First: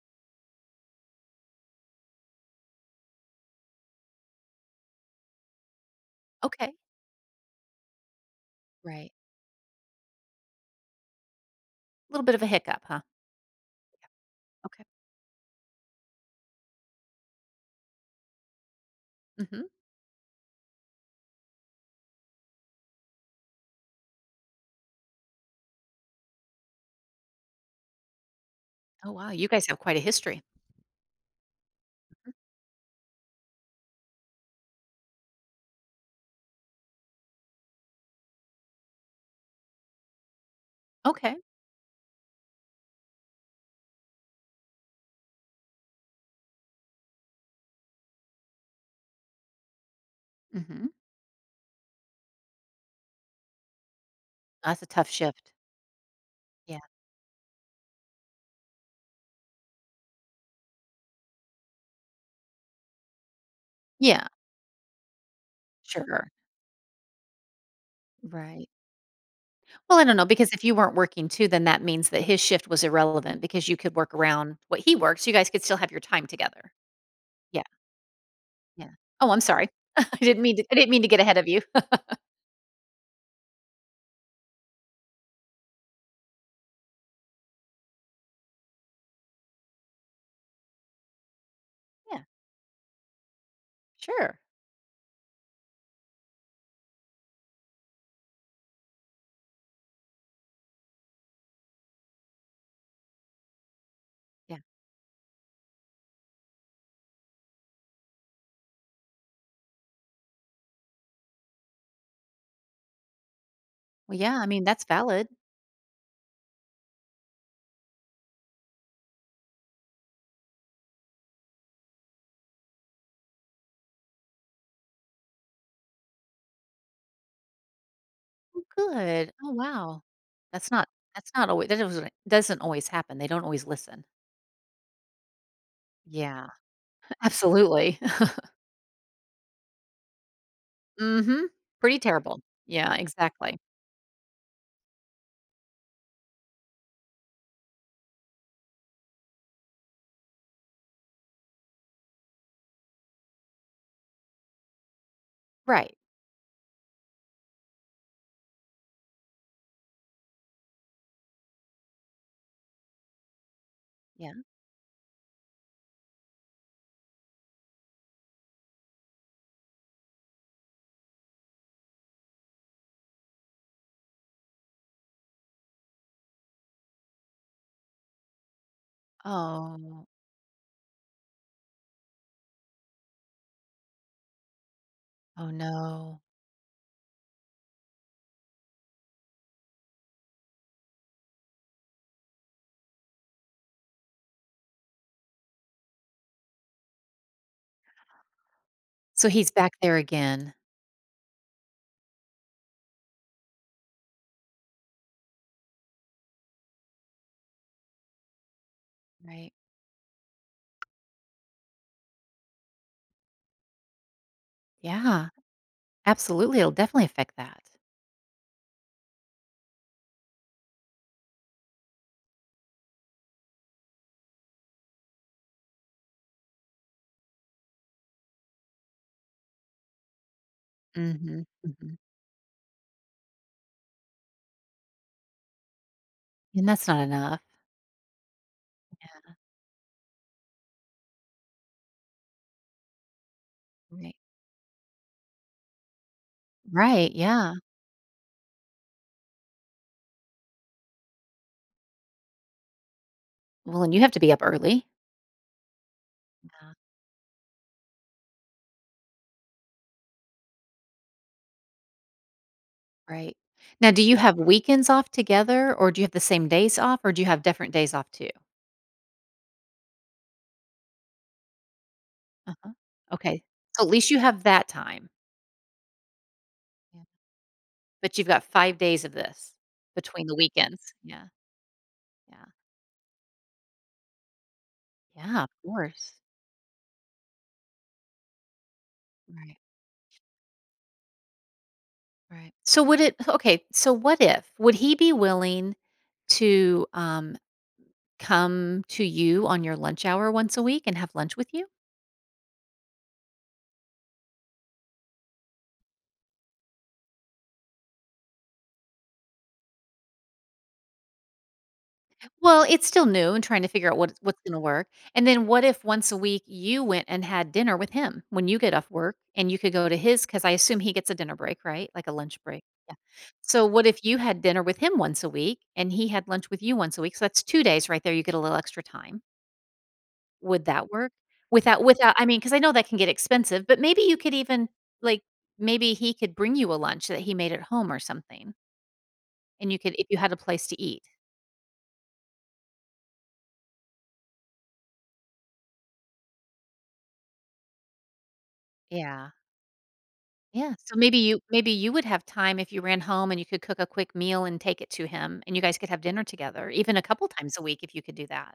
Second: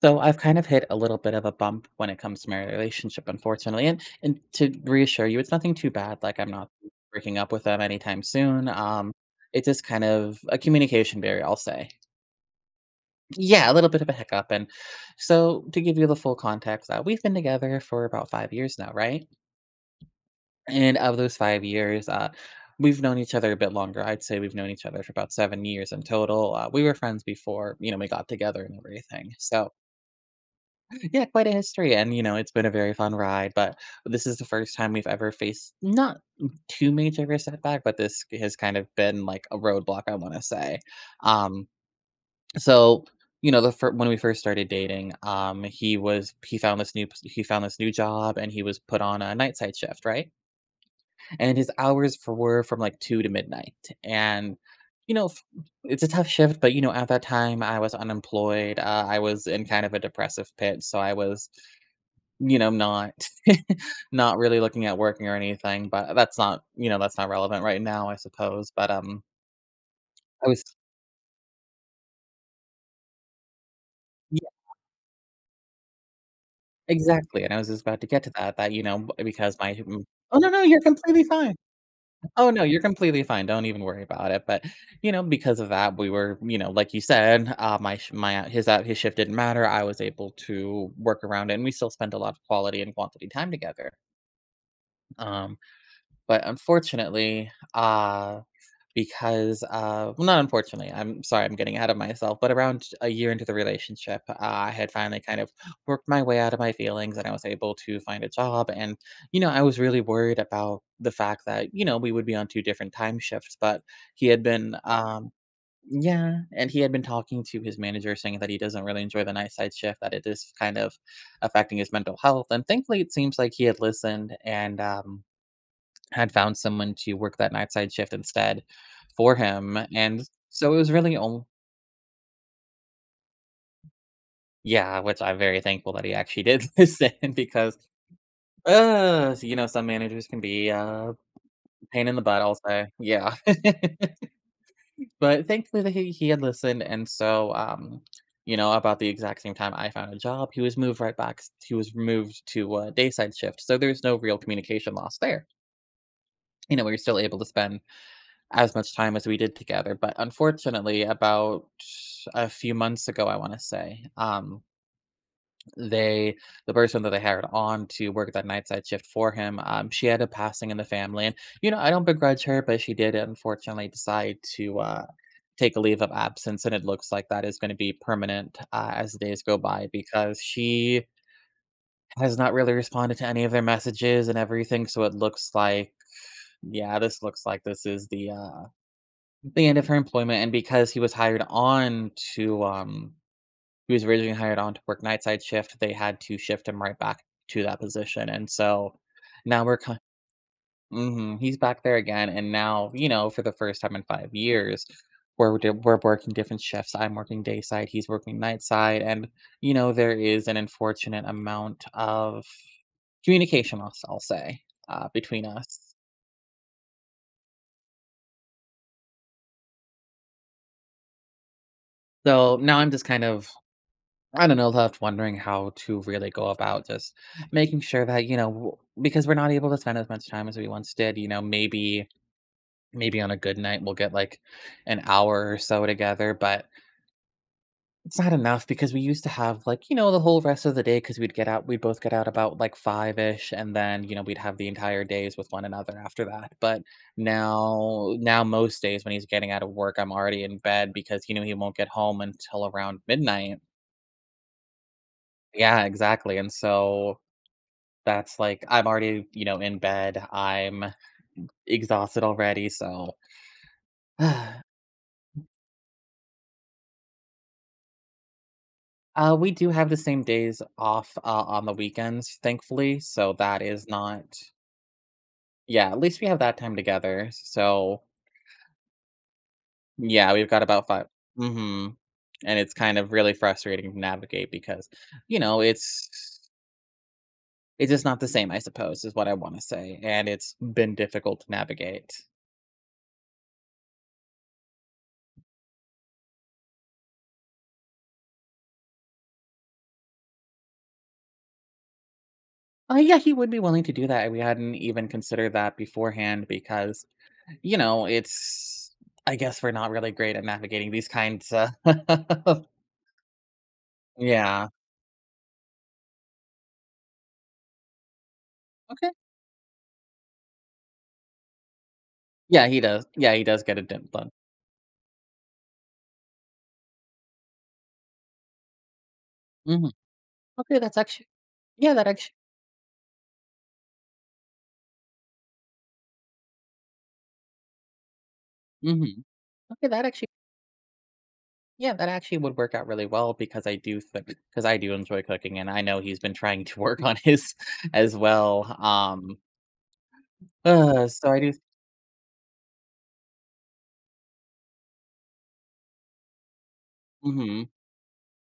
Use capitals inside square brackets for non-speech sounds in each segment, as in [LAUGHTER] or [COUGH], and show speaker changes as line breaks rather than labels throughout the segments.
So I've kind of hit a little bit of a bump when it comes to my relationship, unfortunately. And to reassure you, it's nothing too bad. Like I'm not
Okay.
breaking up with them anytime soon.
Right.
It's just kind of a communication barrier, I'll say.
A little bit of a hiccup, huh?
Yeah, a little bit of a hiccup. And
Okay.
so to give you the full context, we've been together for about 5 years now, right?
Mhm.
And of those 5 years, we've known each other a bit longer. I'd say we've known each other for about 7 years in total. We were friends before, you know, we got together and
Oh, wow,
everything.
you guys
So,
have quite a history.
yeah, quite a history. And, you
Mhm.
know, it's been a very fun ride, but this is the first time we've ever faced not too major of a setback, but this has kind of been like a roadblock, I want to say.
Okay.
Um, so, you know, when we first started dating, he found this new job and he was put on a night side shift, right?
Mhm.
And his hours for were from like 2 to midnight. And
That's a tough
you know,
shift.
it's a tough shift, but
Yeah.
you know, at that time I was unemployed. I was in kind of a depressive pit, so I was you know, not [LAUGHS]
Yeah.
not really looking at working or anything, but
Sure.
that's not you know, that's not relevant right now, I
Right.
suppose, but,
Well, I don't know,
I
because if
was
you weren't working too, then that means that his shift was irrelevant because you could work
yeah,
around what he works, you guys could still have your time together.
exactly, and I
Yeah,
was just about to get to that, you
yeah.
know, b
Oh, I'm
because
sorry.
my
[LAUGHS] I
m oh,
didn't
no,
mean
no,
to I
you're
didn't mean to get
completely
ahead of
fine.
you. [LAUGHS]
Oh, no, you're completely fine, don't even worry about it, but, you know, because of that, we were you know, like you said, my sh my his hou his shift didn't matter. I was able to work around it, and we still spent a
Yeah,
lot of quality and quantity time together,
sure.
um, but unfortunately, because well, not unfortunately, I'm sorry, I'm getting ahead of myself, but around a year into the relationship,
Yeah.
I had finally kind of worked my way out of my feelings and I was able to find a job. And, you know, I was really worried about the fact that, you know, we would be on two different time shifts, but
Well,
he
yeah,
had
I mean,
been
that's valid.
yeah, and he had been talking to his manager saying that he doesn't really enjoy the night side shift, that it is kind of affecting his mental health. And thankfully it seems like he had listened, and had found someone to work that night side shift
Oh,
instead
good.
for
Oh,
him,
wow.
and
That's
so it
not
was really
that's
on
not always. That doesn't always happen. They don't always listen.
yeah, which I'm very thankful that he actually
Yeah,
did [LAUGHS] listen because,
absolutely. [LAUGHS]
you know, some managers can be a
Mhm. Pretty
pain in the
terrible.
butt, I'll say.
Yeah,
Yeah.
exactly.
[LAUGHS] But thankfully that he had listened, and so, you know, about the exact same time I found a job, he was moved to a day side shift, so there's no real communication loss there.
Right.
You know, we were still able to spend as much time as we did together, but unfortunately, about a few months ago, I wanna say,
Yeah.
they the person that they hired on to work that night side shift for him, she had a passing in the family, and, you know, I don't begrudge her, but she did unfortunately decide to, take a leave of absence, and it looks like that is gonna be permanent, as the days go by,
Oh.
because she has not really responded to any of their messages and everything, so it
Oh,
looks like
no.
yeah, this looks like this is the end of her employment. And because he was originally hired on to work night side shift, they had to shift him right back to that position, and so
So he's
now
back
we're
there
kind.
again.
Mhm, he's back there again. And now, you know, for the first time in 5 years, we're working different shifts. I'm working day side, he's working night side, and,
Right.
you know, there is an unfortunate amount of communication, I'll say,
Yeah,
between us.
absolutely. It'll definitely affect that.
So now I'm just kind of, I don't know, left wondering how to really go about just making sure that, you know, because we're not able to spend as much time as we once did. You know,
Mhm, mhm.
maybe on a good night we'll get like an hour or so together, but
And that's not enough.
it's not enough, because we used to have, like, you know, the whole rest of the day, because we'd both get out about like five-ish and then,
Right.
you know, we'd have the entire days with one another after that. But
Right, yeah.
now most days when he's getting out of work, I'm already in bed, because, you know, he won't get home until around midnight.
Well, and you have to be up early.
Yeah, exactly. And
Yeah,
so, that's, like, I'm already, you know, in bed. I'm exhausted already, so
right.
[SIGHS]
Now, do you Yeah. have weekends off together, or do you have the same days off, or do you have different days off too?
We do have the same days off, on the weekends,
Uh-huh.
thankfully, so
Okay.
that
So
is
at least you
not
have that time.
yeah, at least we have that time together. So,
But you've got five days of this between
yeah,
the
we've got about
weekends.
5.
Yeah,
Mhm,
yeah.
and it's kind of really frustrating to navigate, because, you
Yeah, of
know,
course.
it's just not the same, I suppose, is what I
Right,
wanna say, and it's been difficult to navigate.
right. So would it okay, so what if would he be willing to, come to you on your lunch hour once a week and have lunch with you?
Yeah, he would be willing to do that. We hadn't even considered that beforehand, because you know, it's I guess we're not really great at navigating these kinds, [LAUGHS]
Well, it's still new and trying to figure out what's gonna
yeah.
work, and then what if once a week you went and had dinner with him when you get off
Okay.
work and you could go to his? Because I assume he gets a dinner break, right? Like a lunch break, yeah.
Yeah, he does
So,
get a
what if
dent
you
bun.
had dinner with him once a week and he had lunch with you once a week? So, that's two days right there, you get a little extra time.
Mhm.
Would
Okay,
that
that's
work?
actually
Without
Yeah, that
without I
actually
mean, because I know that can get expensive, but maybe you could even, like, maybe he could bring you a lunch that he made at home or something,
Mhm.
and you
Okay,
could
that
if you
actually
had a place to eat.
Yeah, that actually would work out really well, because I do think, because I do enjoy cooking, and I know he's been trying to work on his [LAUGHS] as well.
Yeah.
[SIGHS]
Yeah, so maybe
So
you
I do
maybe you would have time if you ran home and you could cook a quick meal and take it to him, and you guys could have dinner together, even a couple times a
Mhm.
week if you could do that.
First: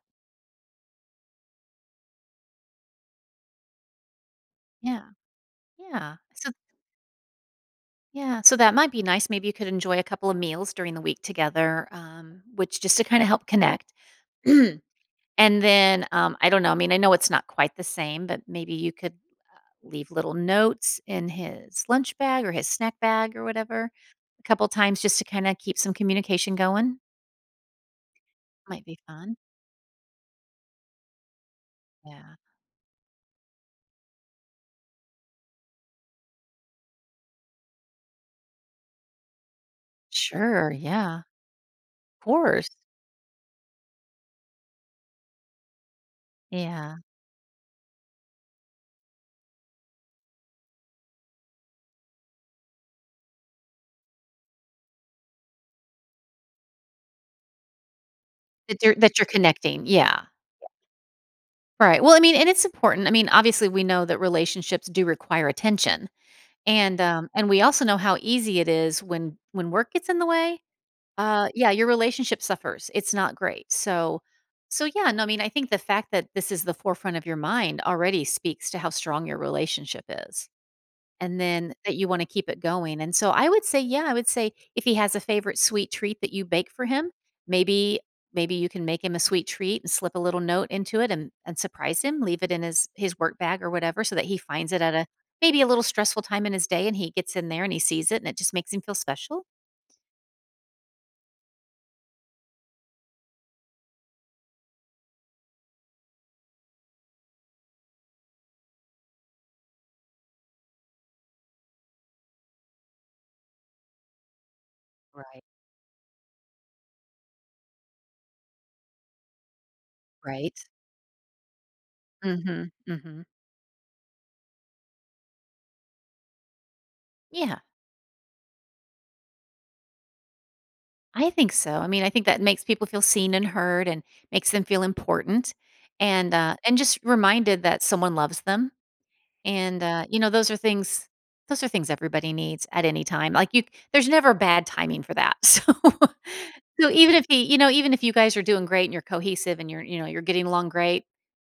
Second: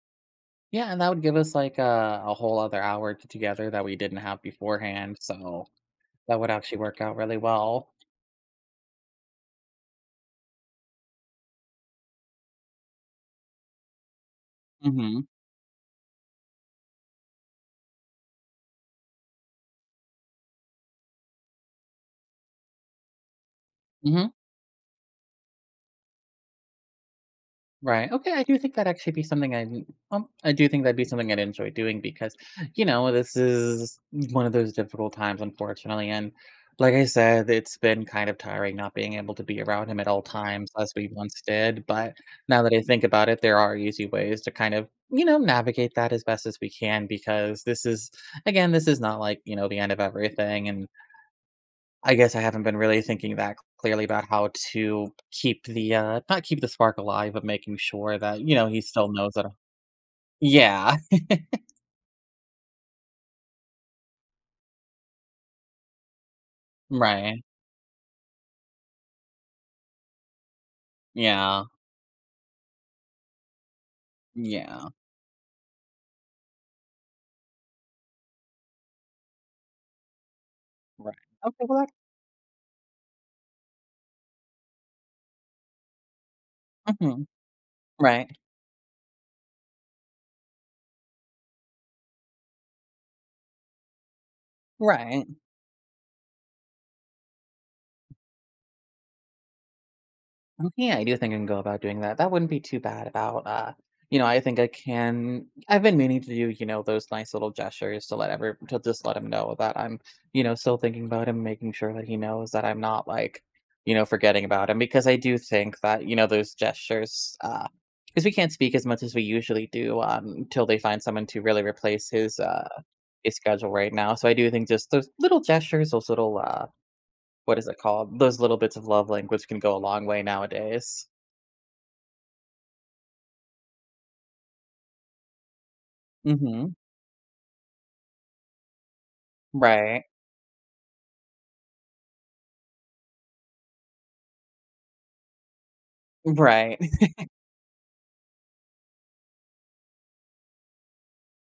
Yeah, and that would give us like a whole other hour together that we didn't have
Yeah,
beforehand. So
yeah.
that
So
would actually work out really well.
yeah, so that might be nice. Maybe you could enjoy a couple of meals during the week together, which just to kinda help connect. [CLEARS THROAT]
Mhm.
And then, I don't know, I mean, I know it's not quite the same, but maybe you could leave little notes in his lunch bag or his snack bag or whatever
Hmm.
a couple times just to kinda keep some communication going.
Right. Okay. I do think
Might
that'd
be
actually be
fun.
something I do think that'd be something I'd enjoy doing, because,
Yeah.
you know, this is one of those difficult times, unfortunately. And like I said, it's been kind of tiring not being able to be around him at all
Sure,
times as we
yeah, of
once did. But now
course.
that I think about it, there are easy ways to kind of, you know, navigate that as best as we
Yeah,
can, because this is, again, this is not, like, you know, the end of everything. And I guess I haven't been really thinking that clearly about how to keep the, not keep the spark alive, but making sure that, you know,
that
he
you're
still
that you're
knows that
connecting, yeah.
yeah,
Right, well, I mean, and it's important, I mean, obviously, we know that relationships do require attention,
[LAUGHS] right.
and we also know how easy it is when work gets in the way,
Yeah,
yeah, your relationship suffers, it's not great, so so,
yeah,
yeah, no, I mean, I think the fact that this is the forefront of your mind already speaks to how strong your relationship is.
right.
And
Okay,
then
well,
that you wanna keep it going, and so I would say, yeah, I would say if he has a favorite sweet treat that you bake for
that
him,
Mhm,
maybe
right,
maybe you can make him a sweet treat and slip a little note into it and surprise him, leave it in his work bag or whatever so that he finds it at a
right.
maybe a little stressful time in his day and he gets in there and he sees it and it just makes him feel special.
Oh, yeah, I do think I can go about doing that. That wouldn't be too bad about, you know, I think I can I've been meaning to do, you know, those nice little gestures to just let him know that I'm, you know, still thinking about him, making sure that he knows that I'm not, like, you know, forgetting about him, because I do
Right,
think that, you know, those gestures, because we can't speak as much as we usually do,
right.
until they find someone to really replace his uh
Mhm, mhm.
his schedule right now. So I do think just those little gestures, those little, what
Yeah,
is it called? Those little bits of love language can go a long way nowadays.
I think so. I mean, I think that makes people feel seen and heard and makes them feel important
Mhm.
and just reminded that someone loves them. And,
Right.
you know, those are things everybody needs at any time. Like, you there's never bad timing for that. [LAUGHS] So
Right.
so
[LAUGHS]
even if he you know, even if you guys are doing great and you're cohesive and you're, you know, you're getting along great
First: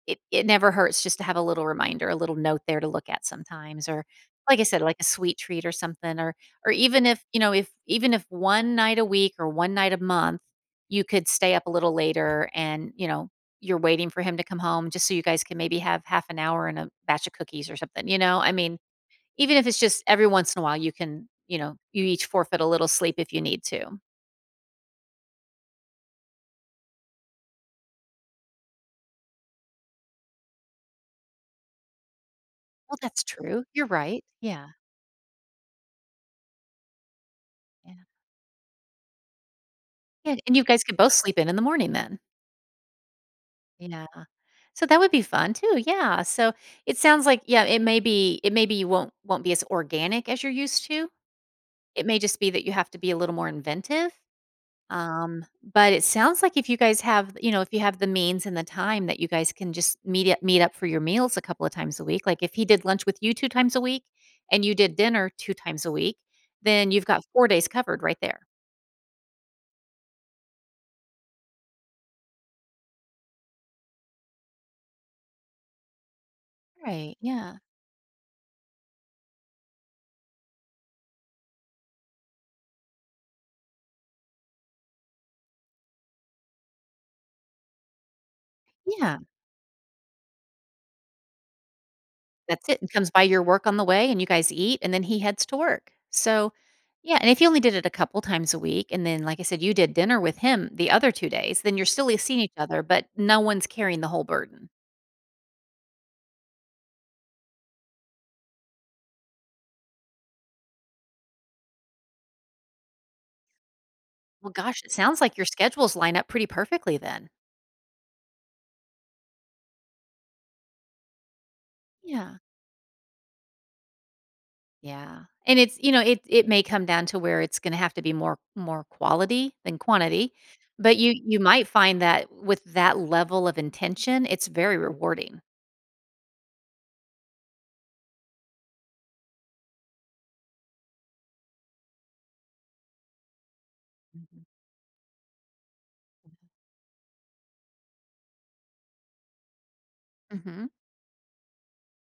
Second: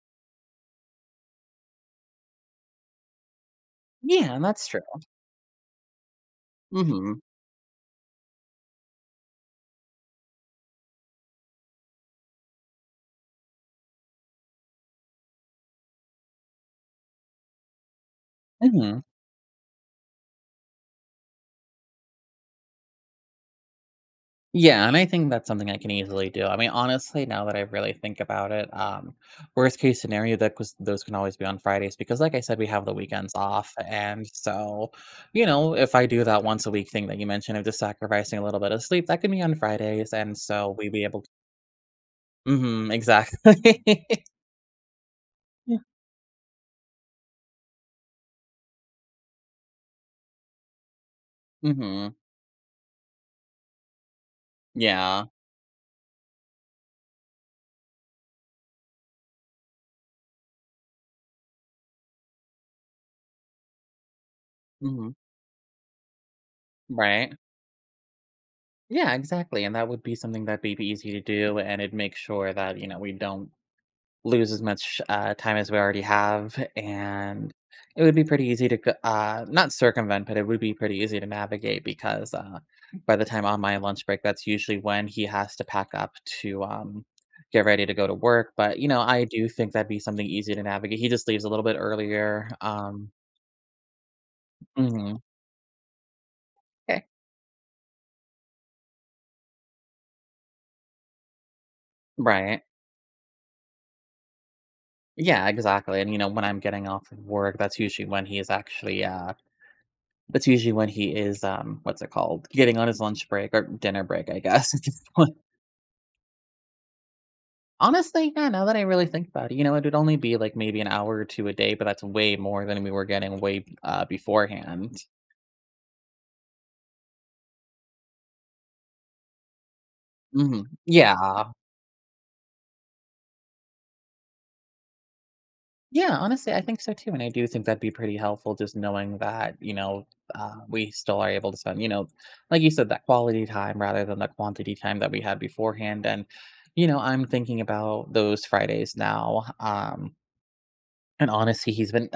it never hurts just to have a little reminder, a little note there to look at sometimes, or
Yeah, and
like I
that's true.
said, like a sweet treat or something, or even
Mhm.
if, you know, if even if one night a week or one night a month, you could stay up a little later and, you know, you're waiting for him to come home just so you guys can maybe have half an hour and a batch of cookies or something, you know? I mean,
Mhm.
even if it's just every once in a while, you can, you know, you each forfeit a little sleep if you need to.
Yeah, and I think that's something I can easily do. I mean, honestly, now that I really think about it, worst case scenario, that was those can always be on Fridays, because, like I said, we have the
Well, that's
weekends
true.
off,
You're right.
and
Yeah,
so, you know, if I do that once a week thing that you mentioned of just
yeah.
sacrificing a little bit of sleep, that can be on Fridays,
Yeah,
and
and you
so
guys
we
could
be
both
able.
sleep in the morning then.
Mhm. Exactly.
Yeah.
[LAUGHS]
So that would be fun too. Yeah. So it sounds like yeah, it may be it maybe you won't be as organic as you're used to. It
Mhm.
may just be that you have to be a little more inventive.
Yeah.
Um, but it sounds like if you guys have, you know, if you have the means and the time that you guys can just meet up for your meals a couple of times a week. Like if he did lunch with you two times a week and you did
Mhm.
dinner two times a week, then you've got
Right.
four days covered right there.
Yeah, exactly. And that would be something that'd be easy to do, and it'd make sure that, you know, we don't lose as much, time as we already have.
Right.
And
Yeah.
it would be pretty easy to, not circumvent, but it would be pretty easy to navigate because, by the time on my lunch break, that's usually when he has to pack up to, get ready to go to work. But, you know,
Yeah.
I do think that'd be something easy to navigate. He just leaves a little bit earlier.
That's it, and comes by your work on the way, and you guys eat, and then
Mhm.
he heads to work. So,
Okay.
yeah, and if you only did it a couple times a week, and then, like I said, you did dinner with him the other two days, then you're still seeing each
Right.
other, but no one's carrying the whole burden.
Yeah, exactly, and, you know, when I'm getting off of work, that's usually when he is, what's it called? Getting on his lunch break or dinner break, I
Well,
guess, [LAUGHS] at
gosh, it
this
sounds
point.
like your schedules line up pretty perfectly then.
Honestly, yeah, now that I really think about it, you know, it would only be, like, maybe an hour or 2 a day, but that's way
Yeah.
more than we were getting beforehand.
Yeah, and it's you know, it may come down to where it's gonna have to be more quality than quantity,
Mhm.
but you
Yeah.
might find that with that level of intention, it's very rewarding.
Yeah, honestly, I think so too, and I do think that'd be pretty helpful just knowing that, you know, we still are able to spend, you know, like you said, that quality time rather than the
Mhm.
quantity time that we had beforehand. And, you know, I'm thinking about those Fridays now.
Mhm.
And honestly, he's been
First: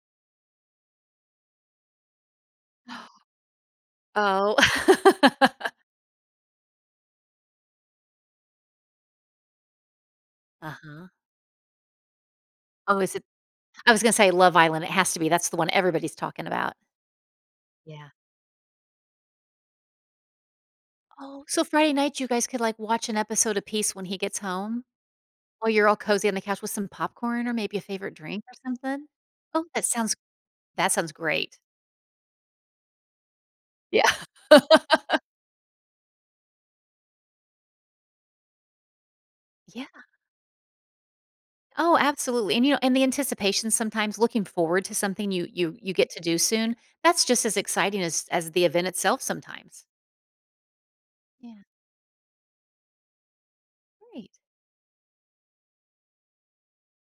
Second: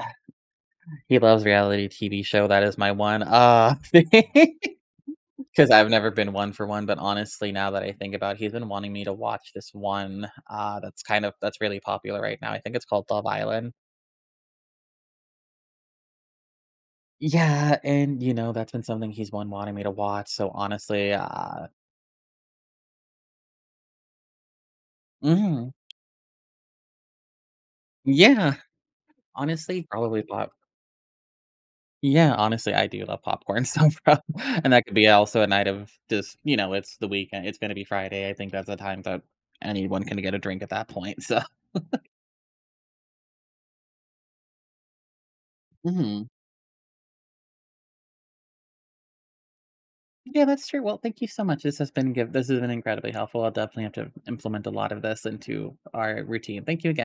[SIGHS] he loves reality TV show. That is my
Mhm.
one [LAUGHS] thing,
Oh. [LAUGHS]
because I've never been one for one. But honestly, now that I think about it, he's been wanting me to watch this one, that's
Uh-huh.
kind of that's really popular right now. I think it's
Oh,
called
is it
Love Island.
I was gonna say Love Island, it has to be, that's the one everybody's talking about.
Yeah,
Yeah.
and, you know, that's been something he's been wanting me to watch, so honestly,
Oh, so Friday night, you guys could, like, watch an episode apiece when he gets home, while
mhm,
you're all cozy on the couch with some popcorn or maybe a favorite drink or
yeah,
something? Oh,
honestly,
that sounds
probably pop
that sounds great.
yeah, honestly, I do love popcorn, [LAUGHS] so
Yeah.
prob and
[LAUGHS]
that could be also a night of just, you know, it's the weekend, it's gonna be Friday, I think that's the time that
Yeah.
anyone can get a drink at that point, [LAUGHS] so
Oh, absolutely, and, you know and the anticipation sometimes looking forward to something you get to
mhm.
do soon, that's just as exciting as the event itself sometimes.
Yeah, that's true. Well, thank you so
Yeah,
much, this has been give. This has been incredibly helpful. I'll definitely have to
great.
implement a lot of this into our routine. Thank you again.